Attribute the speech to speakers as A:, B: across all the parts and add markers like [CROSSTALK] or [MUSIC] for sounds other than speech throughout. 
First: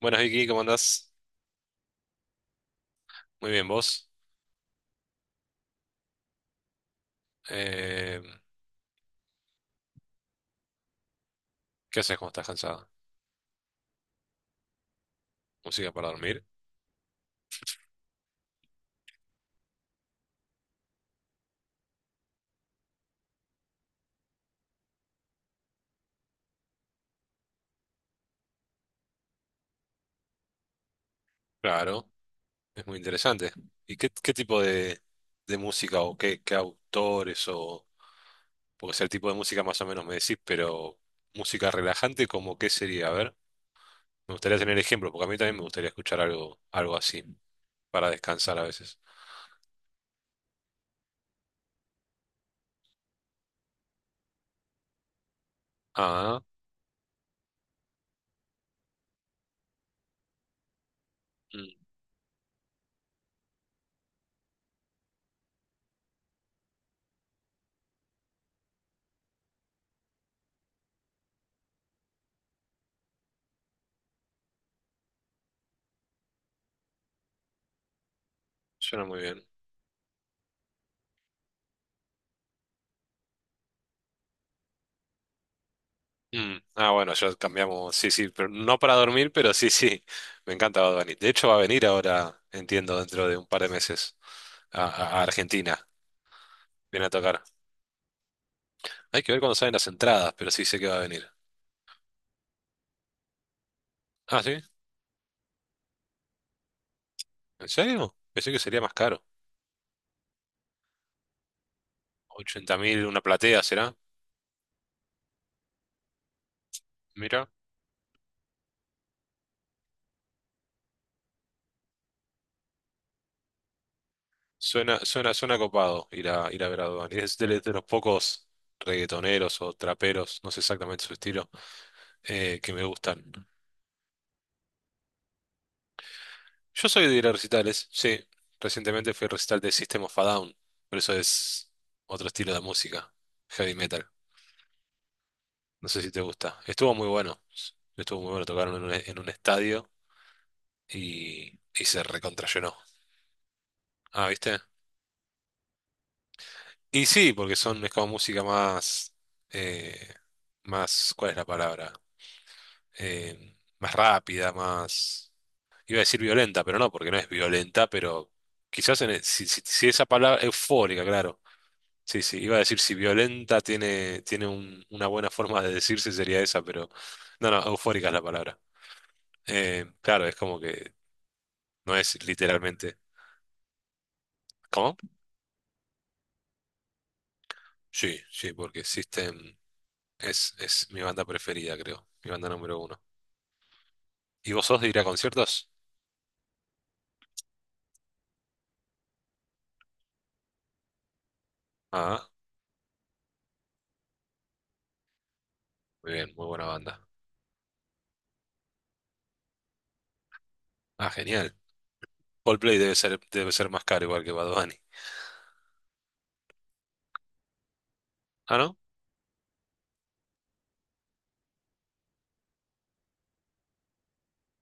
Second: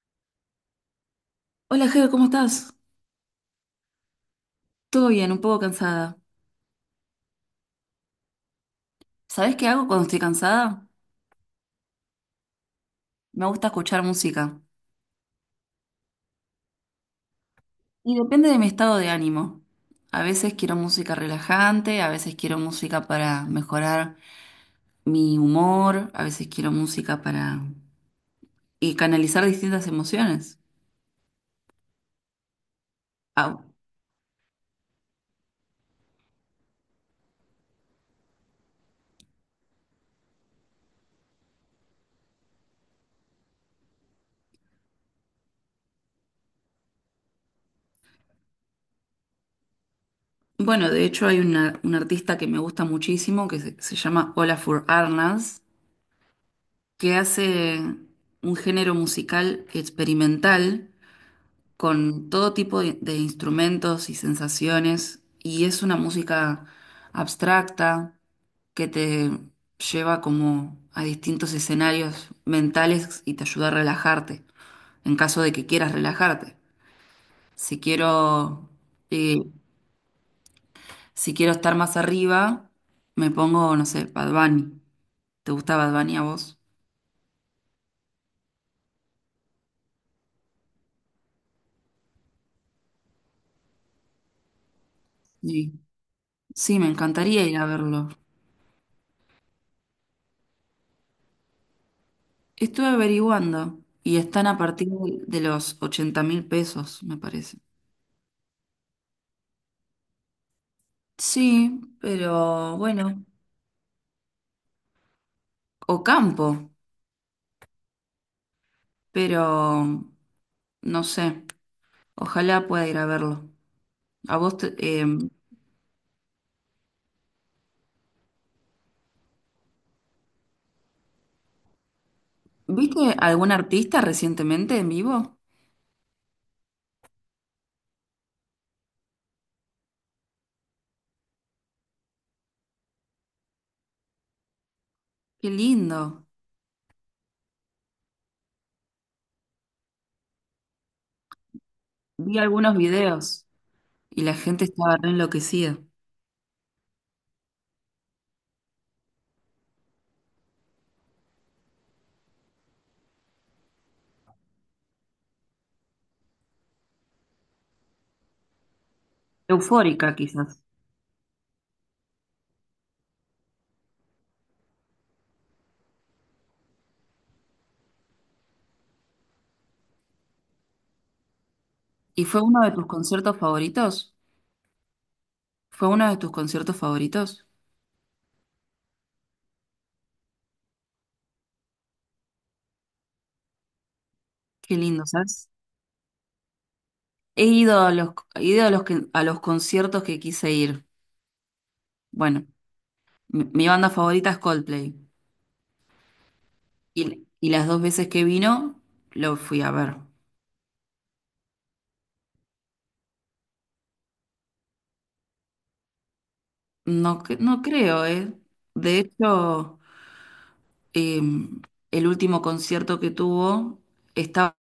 A: Buenas Vicky, ¿cómo andás?
B: Hola, Ger, ¿cómo estás?
A: Muy bien, ¿vos?
B: Todo bien, un poco cansada.
A: Eh,
B: ¿Sabés qué hago cuando estoy cansada?
A: ¿Qué haces cuando estás cansada?
B: Me gusta escuchar música.
A: ¿Música para dormir?
B: Y depende de mi estado de ánimo. A veces quiero música relajante, a veces quiero música para mejorar mi humor, a veces quiero música para y canalizar distintas emociones.
A: Claro, es muy interesante.
B: Ah,
A: ¿Y qué tipo de música o qué autores o... Porque sea el tipo de música más o menos me decís, pero música relajante, ¿cómo qué sería? A ver, me gustaría tener ejemplo, porque a mí también me gustaría escuchar algo así, para descansar a veces.
B: bueno, de hecho hay un artista que me gusta muchísimo que se llama Olafur Arnalds,
A: Ah,
B: que hace un género musical experimental
A: mm,
B: con todo tipo de instrumentos y sensaciones, y es una música abstracta que te lleva como a distintos escenarios mentales y te ayuda a relajarte, en caso de que quieras relajarte. Si quiero,
A: suena muy
B: eh,
A: bien.
B: si quiero estar más arriba, me pongo, no sé, Bad Bunny. ¿Te gusta Bad Bunny a
A: Mm,
B: vos?
A: ah, bueno, ya cambiamos. Sí, sí, pero no para dormir, pero sí, sí. [LAUGHS] Me encanta Bad Bunny. De hecho, va a venir ahora, entiendo, dentro de un par de meses a
B: Sí.
A: Argentina.
B: Sí, me
A: Viene a tocar.
B: encantaría ir a verlo.
A: Hay que ver cuándo salen las entradas, pero sí sé que va a venir.
B: Estuve averiguando y
A: Ah,
B: están a
A: ¿sí?
B: partir de los 80.000 pesos, me parece.
A: ¿En serio? Pensé que sería más caro.
B: Sí,
A: ochenta
B: pero
A: mil una
B: bueno,
A: platea, ¿será?
B: o campo,
A: Mira,
B: pero no sé, ojalá pueda ir a verlo. ¿A vos te-
A: suena,
B: eh,
A: suena, suena copado ir a ver a Bad Bunny. Es de los pocos reggaetoneros o traperos, no sé exactamente su estilo, que me
B: viste
A: gustan.
B: algún artista recientemente en vivo?
A: Yo soy de ir a recitales, sí. Recientemente fui al recital de System of a Down, pero eso es otro estilo de música, heavy metal.
B: Qué
A: No sé si te
B: lindo.
A: gusta. Estuvo muy bueno. Estuvo muy bueno, tocaron en un estadio y se
B: Vi
A: recontrallenó.
B: algunos videos y
A: Ah,
B: la
A: ¿viste?
B: gente estaba re enloquecida,
A: Y sí, porque es como música más, eh, más, ¿cuál es la palabra? Más rápida, más. Iba a decir violenta, pero no, porque no es violenta, pero quizás si esa
B: eufórica
A: palabra,
B: quizás.
A: eufórica, claro. Sí, sí, iba a decir si violenta tiene una buena forma de decirse sería esa, pero no, no, eufórica es la palabra. Claro, es como que no es
B: ¿Y fue uno de tus
A: literalmente.
B: conciertos favoritos?
A: ¿Cómo?
B: ¿Fue uno de tus conciertos favoritos?
A: Sí, sí, porque System es mi banda preferida, creo, mi banda número uno. ¿Y vos
B: Qué
A: sos de ir a
B: lindo, ¿sabes?
A: conciertos?
B: He ido a los, he ido a los, que- a los conciertos que quise ir.
A: Ah,
B: Bueno, mi banda favorita es Coldplay.
A: muy bien, muy buena banda.
B: Y las dos veces que vino, lo fui a ver.
A: Ah, genial. Coldplay debe ser más caro igual que Bad Bunny.
B: No, no creo, ¿eh?
A: Ah, ¿no?
B: De hecho, eh, el último concierto que tuvo estaba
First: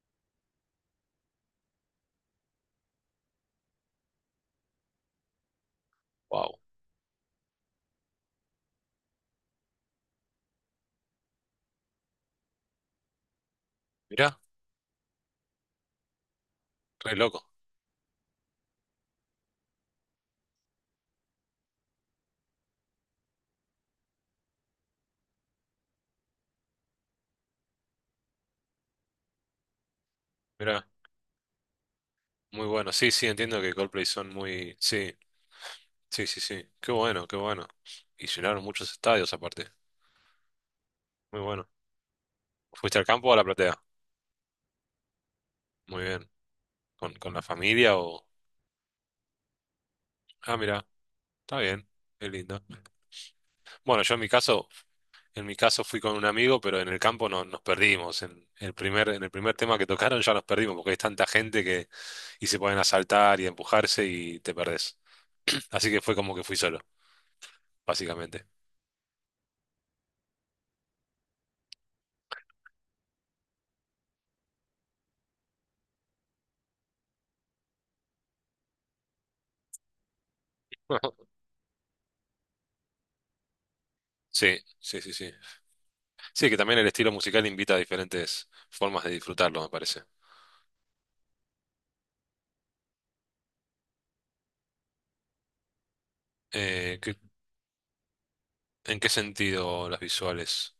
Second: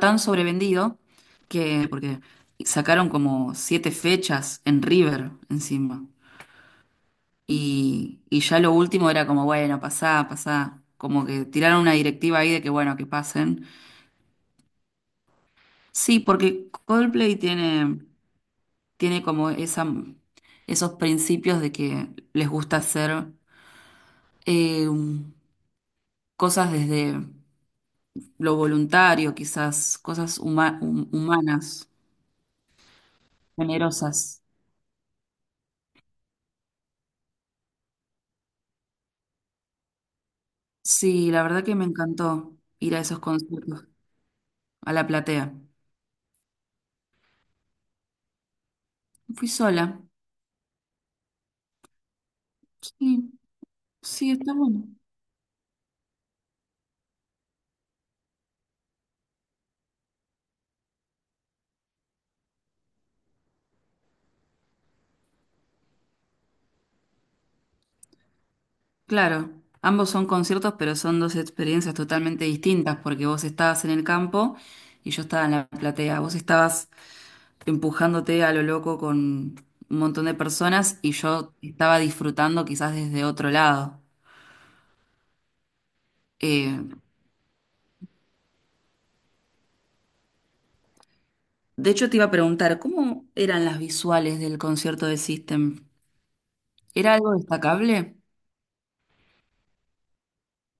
B: tan sobrevendido que, porque sacaron como siete fechas en River encima.
A: Wow.
B: Y ya lo último era como, bueno, pasá, pasá. Como que tiraron una directiva ahí de que, bueno, que pasen.
A: Mirá,
B: Sí, porque
A: re
B: Coldplay
A: loco.
B: tiene. Tiene como esa, esos principios de que les gusta hacer eh, cosas desde lo voluntario, quizás, cosas
A: Mirá,
B: humanas,
A: muy bueno. Sí, sí, entiendo que Coldplay son
B: generosas.
A: muy. Sí. Sí, sí, sí. Qué bueno, qué bueno. Y llenaron muchos estadios aparte.
B: Sí,
A: Muy
B: la verdad
A: bueno.
B: que me encantó ir
A: ¿Fuiste
B: a
A: al
B: esos
A: campo o a la platea?
B: conciertos, a la platea.
A: Muy bien. ¿Con la familia o?
B: Fui sola.
A: Ah, mira, está bien. Qué lindo.
B: Sí,
A: Bueno, yo en mi
B: sí, está
A: caso,
B: bueno.
A: en mi caso fui con un amigo, pero en el campo no, nos perdimos. En el primer tema que tocaron ya nos perdimos, porque hay tanta gente que y se pueden asaltar y empujarse y te perdés. Así que fue como que fui solo, básicamente.
B: Claro, ambos son conciertos, pero son dos experiencias totalmente distintas, porque vos estabas en el campo y yo estaba en la platea. Vos estabas empujándote a lo loco con un montón de personas y
A: [LAUGHS]
B: yo estaba disfrutando quizás desde otro lado.
A: Sí, sí, sí, sí. Sí, que también el
B: Eh,
A: estilo musical invita a diferentes formas de disfrutarlo, me parece.
B: de hecho, te iba a preguntar, ¿cómo eran las visuales del concierto de System?
A: Eh,
B: ¿Era
A: ¿qué-
B: algo destacable?
A: ¿En qué sentido las visuales?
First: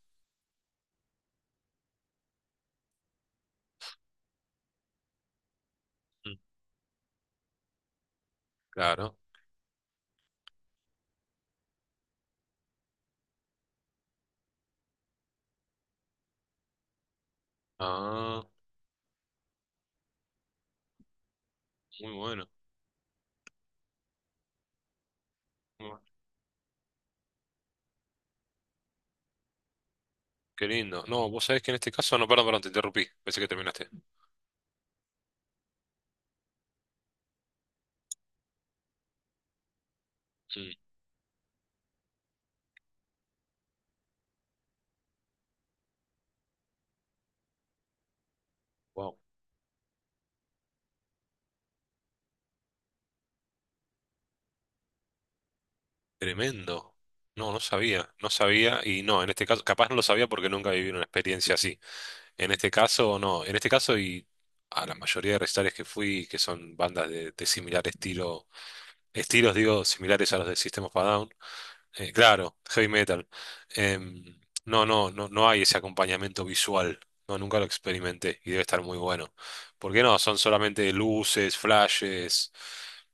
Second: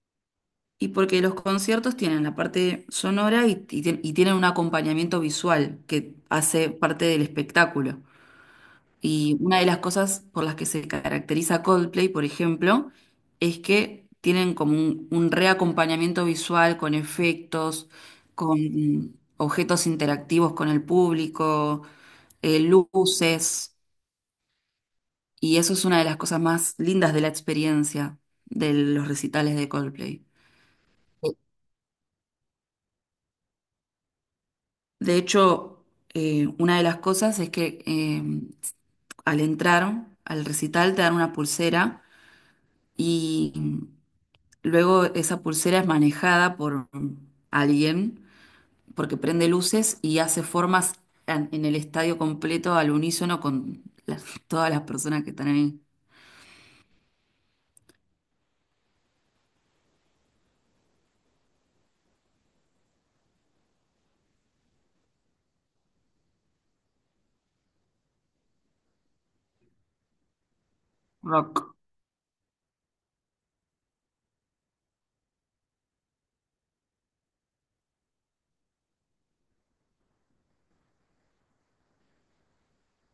B: Y porque los conciertos tienen la parte sonora y, y tienen un acompañamiento visual que
A: Mm.
B: hace parte del espectáculo.
A: Claro.
B: Y una de las cosas por las que se caracteriza Coldplay, por ejemplo, es que tienen como un reacompañamiento visual con efectos,
A: Ah,
B: con objetos interactivos con el público,
A: muy bueno.
B: luces, y eso es
A: Muy
B: una
A: bueno.
B: de las cosas más lindas de la experiencia de los recitales de Coldplay.
A: Qué lindo. No, vos sabés que en este caso, no, perdón, perdón, te interrumpí. Pensé que terminaste.
B: De hecho, una de las cosas es que al entrar al recital te dan una pulsera y luego esa pulsera es manejada por alguien
A: Wow.
B: porque prende luces y hace formas en el estadio completo al unísono con las- [LAUGHS] todas las personas que están ahí.
A: Tremendo. No, no sabía, no sabía y no, en este caso, capaz no lo sabía porque nunca viví una experiencia así. En este caso, no, en este caso y a la mayoría de recitales que fui, que son bandas de similar estilo. Estilos, digo, similares a los de System of a Down.
B: Rock.
A: Claro, heavy metal. Em, no, no, no, no hay ese acompañamiento visual. No, nunca lo experimenté y debe estar muy bueno. ¿Por qué no? Son solamente luces, flashes,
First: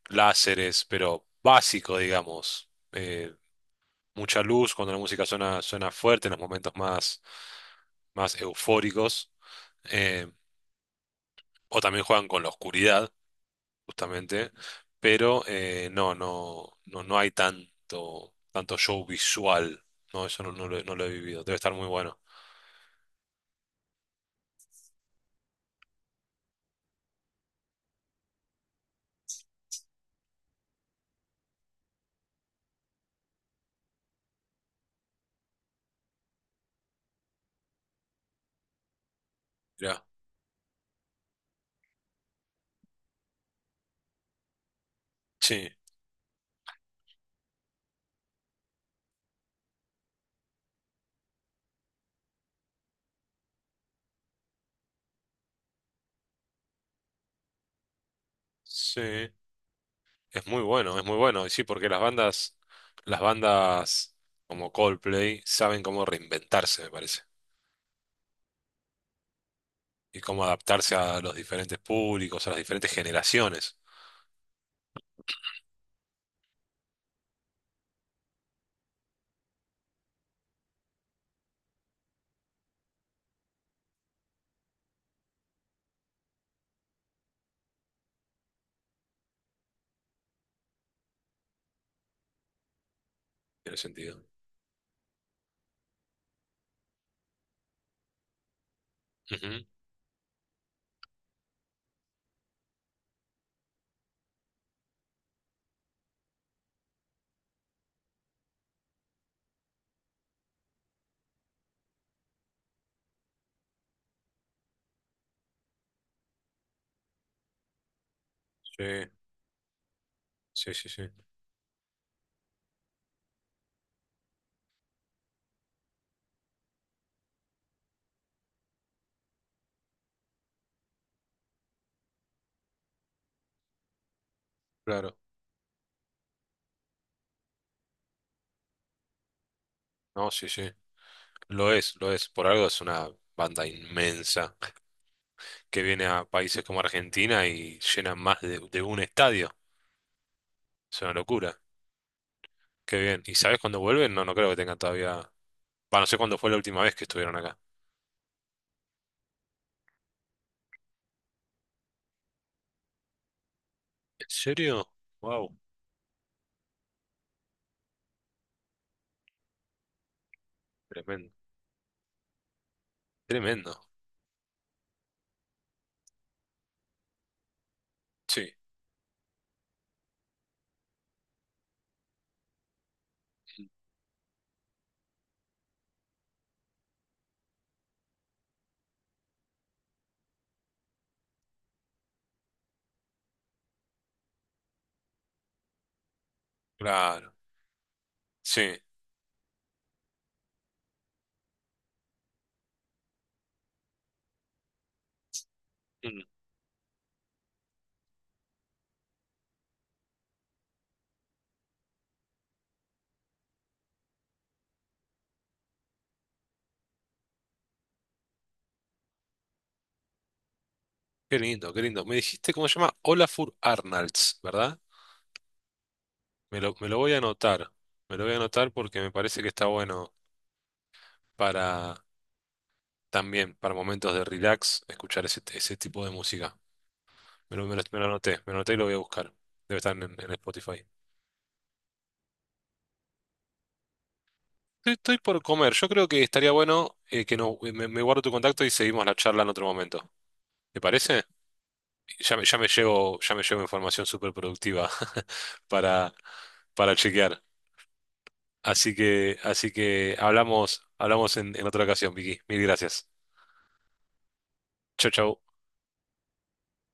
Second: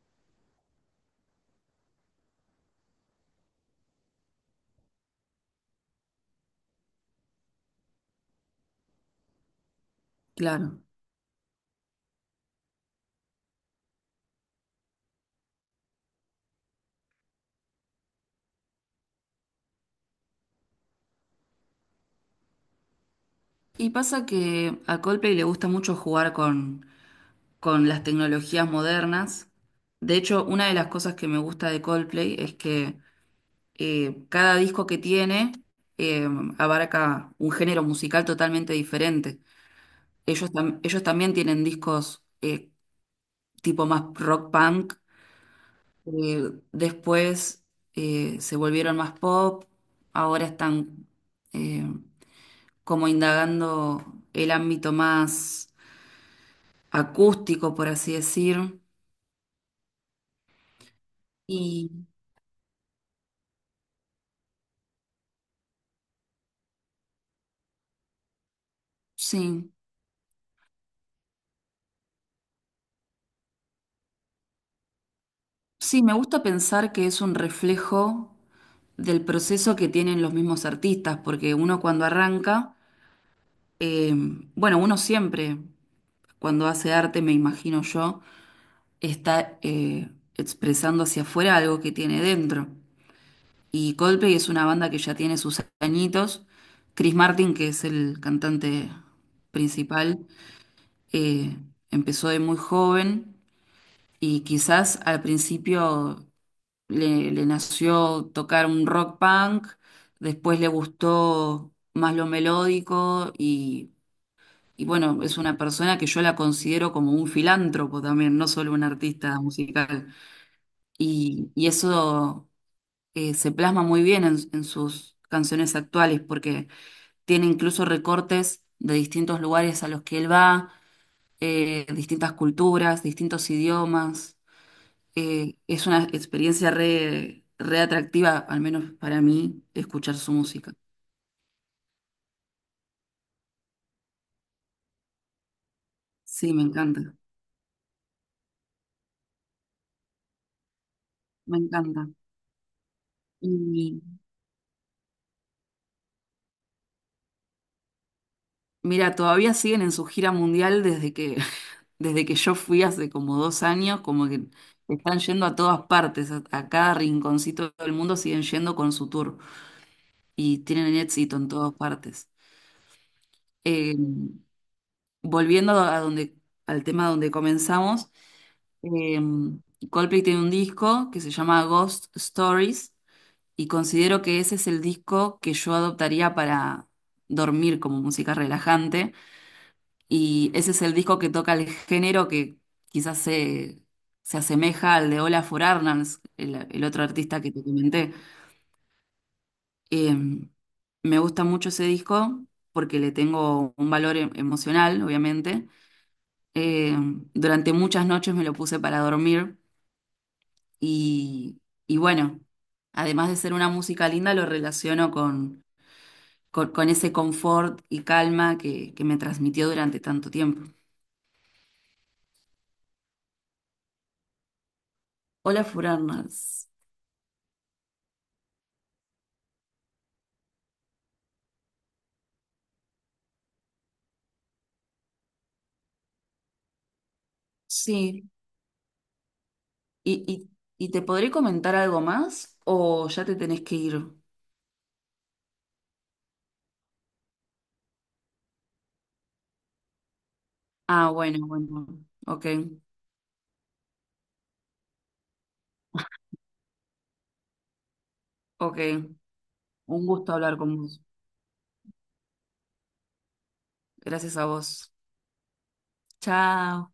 A: láseres, pero básico, digamos. Mucha luz cuando la música suena fuerte en los momentos más, más eufóricos. Eh,
B: Claro.
A: o también juegan con la oscuridad justamente, pero no, no, no, no hay tanto show visual. No, eso no, no lo he vivido. Debe estar muy bueno.
B: Y pasa que a Coldplay le gusta mucho jugar con las tecnologías modernas. De hecho, una de las cosas que me gusta de Coldplay es que cada disco que tiene eh, abarca un género musical totalmente diferente.
A: Mirá.
B: Ellos también tienen discos tipo más rock punk.
A: Sí,
B: Después se volvieron más pop. Ahora están eh, como indagando el ámbito más acústico, por así decir.
A: sí. Es muy bueno, es muy bueno. Y sí, porque
B: Y
A: las bandas como Coldplay saben cómo reinventarse, me parece.
B: sí,
A: Y cómo adaptarse a los diferentes públicos, a las diferentes generaciones,
B: sí, me gusta pensar que es un reflejo del proceso que tienen los mismos artistas, porque uno cuando arranca, eh, bueno, uno siempre cuando hace arte, me imagino yo está expresando hacia afuera algo que tiene dentro.
A: en el
B: Y
A: sentido.
B: Coldplay es una banda que ya tiene sus añitos. Chris Martin, que es el cantante
A: Ujú.
B: principal, eh, empezó de muy joven y quizás al principio le nació tocar un rock punk, después le gustó más lo melódico y bueno, es una persona que yo la considero como un filántropo también, no solo
A: Sí,
B: un artista musical.
A: sí, sí, sí.
B: Y eso se plasma muy bien en sus canciones actuales, porque tiene incluso recortes de distintos lugares a los que él va, distintas culturas, distintos idiomas.
A: Claro.
B: Es una experiencia re, re atractiva, al menos para mí, escuchar
A: No,
B: su
A: sí, sí.
B: música.
A: Lo es, lo es. Por algo es una banda inmensa. Que viene a
B: Sí, me
A: países como
B: encanta,
A: Argentina y llenan más de un estadio. Es una
B: me
A: locura.
B: encanta.
A: Qué bien. ¿Y sabes cuándo
B: Y
A: vuelven? No, no creo que tengan todavía. Va, no sé cuándo fue la última vez que estuvieron acá.
B: mira, todavía siguen en su gira mundial desde que, [LAUGHS] desde que yo fui hace como 2 años,
A: ¿En
B: como que
A: serio?
B: están yendo a
A: Wow,
B: todas partes, a cada rinconcito del mundo siguen yendo con su tour y tienen
A: tremendo.
B: éxito en todas partes.
A: Tremendo.
B: Eh, volviendo a donde, al tema donde comenzamos,
A: Sí,
B: eh, Coldplay tiene un disco que se llama Ghost Stories y considero que ese es el disco que yo adoptaría para dormir como música relajante. Y ese es el disco que toca el género que quizás se asemeja al de Olafur Arnalds, el otro
A: claro.
B: artista que te comenté.
A: Sí.
B: Eh, me gusta mucho ese disco porque le tengo un valor emocional, obviamente.
A: Mm,
B: Eh, durante muchas noches me lo puse para dormir y, y bueno, además de ser una música linda, lo relaciono con, con ese confort y calma que me transmitió durante tanto tiempo.
A: qué lindo, qué lindo. Me dijiste cómo se llama Olafur Arnalds, ¿verdad?
B: Olafur
A: Me
B: Arnalds.
A: lo, me lo voy a anotar. Me lo voy a anotar porque me parece que está bueno para también, para momentos de relax, escuchar ese tipo de música. Me lo
B: Sí,
A: anoté, me lo anoté y lo voy a buscar. Debe estar en,
B: ¿y,
A: en Spotify.
B: y te podré comentar algo más o ya te tenés que ir?
A: Estoy por comer. Yo creo que estaría bueno que no, me guardo tu contacto y seguimos la charla en otro momento. ¿Te
B: Ah,
A: parece?
B: bueno, bueno.
A: Ya me,
B: Ok,
A: ya me llevo, ya me llevo información súper productiva [LAUGHS] para, para chequear.
B: ok.
A: Así que, así
B: Un
A: que
B: gusto hablar con
A: hablamos,
B: vos.
A: hablamos en otra ocasión, Vicky. Mil gracias.
B: Gracias a vos.
A: Chau, chau.
B: Chao.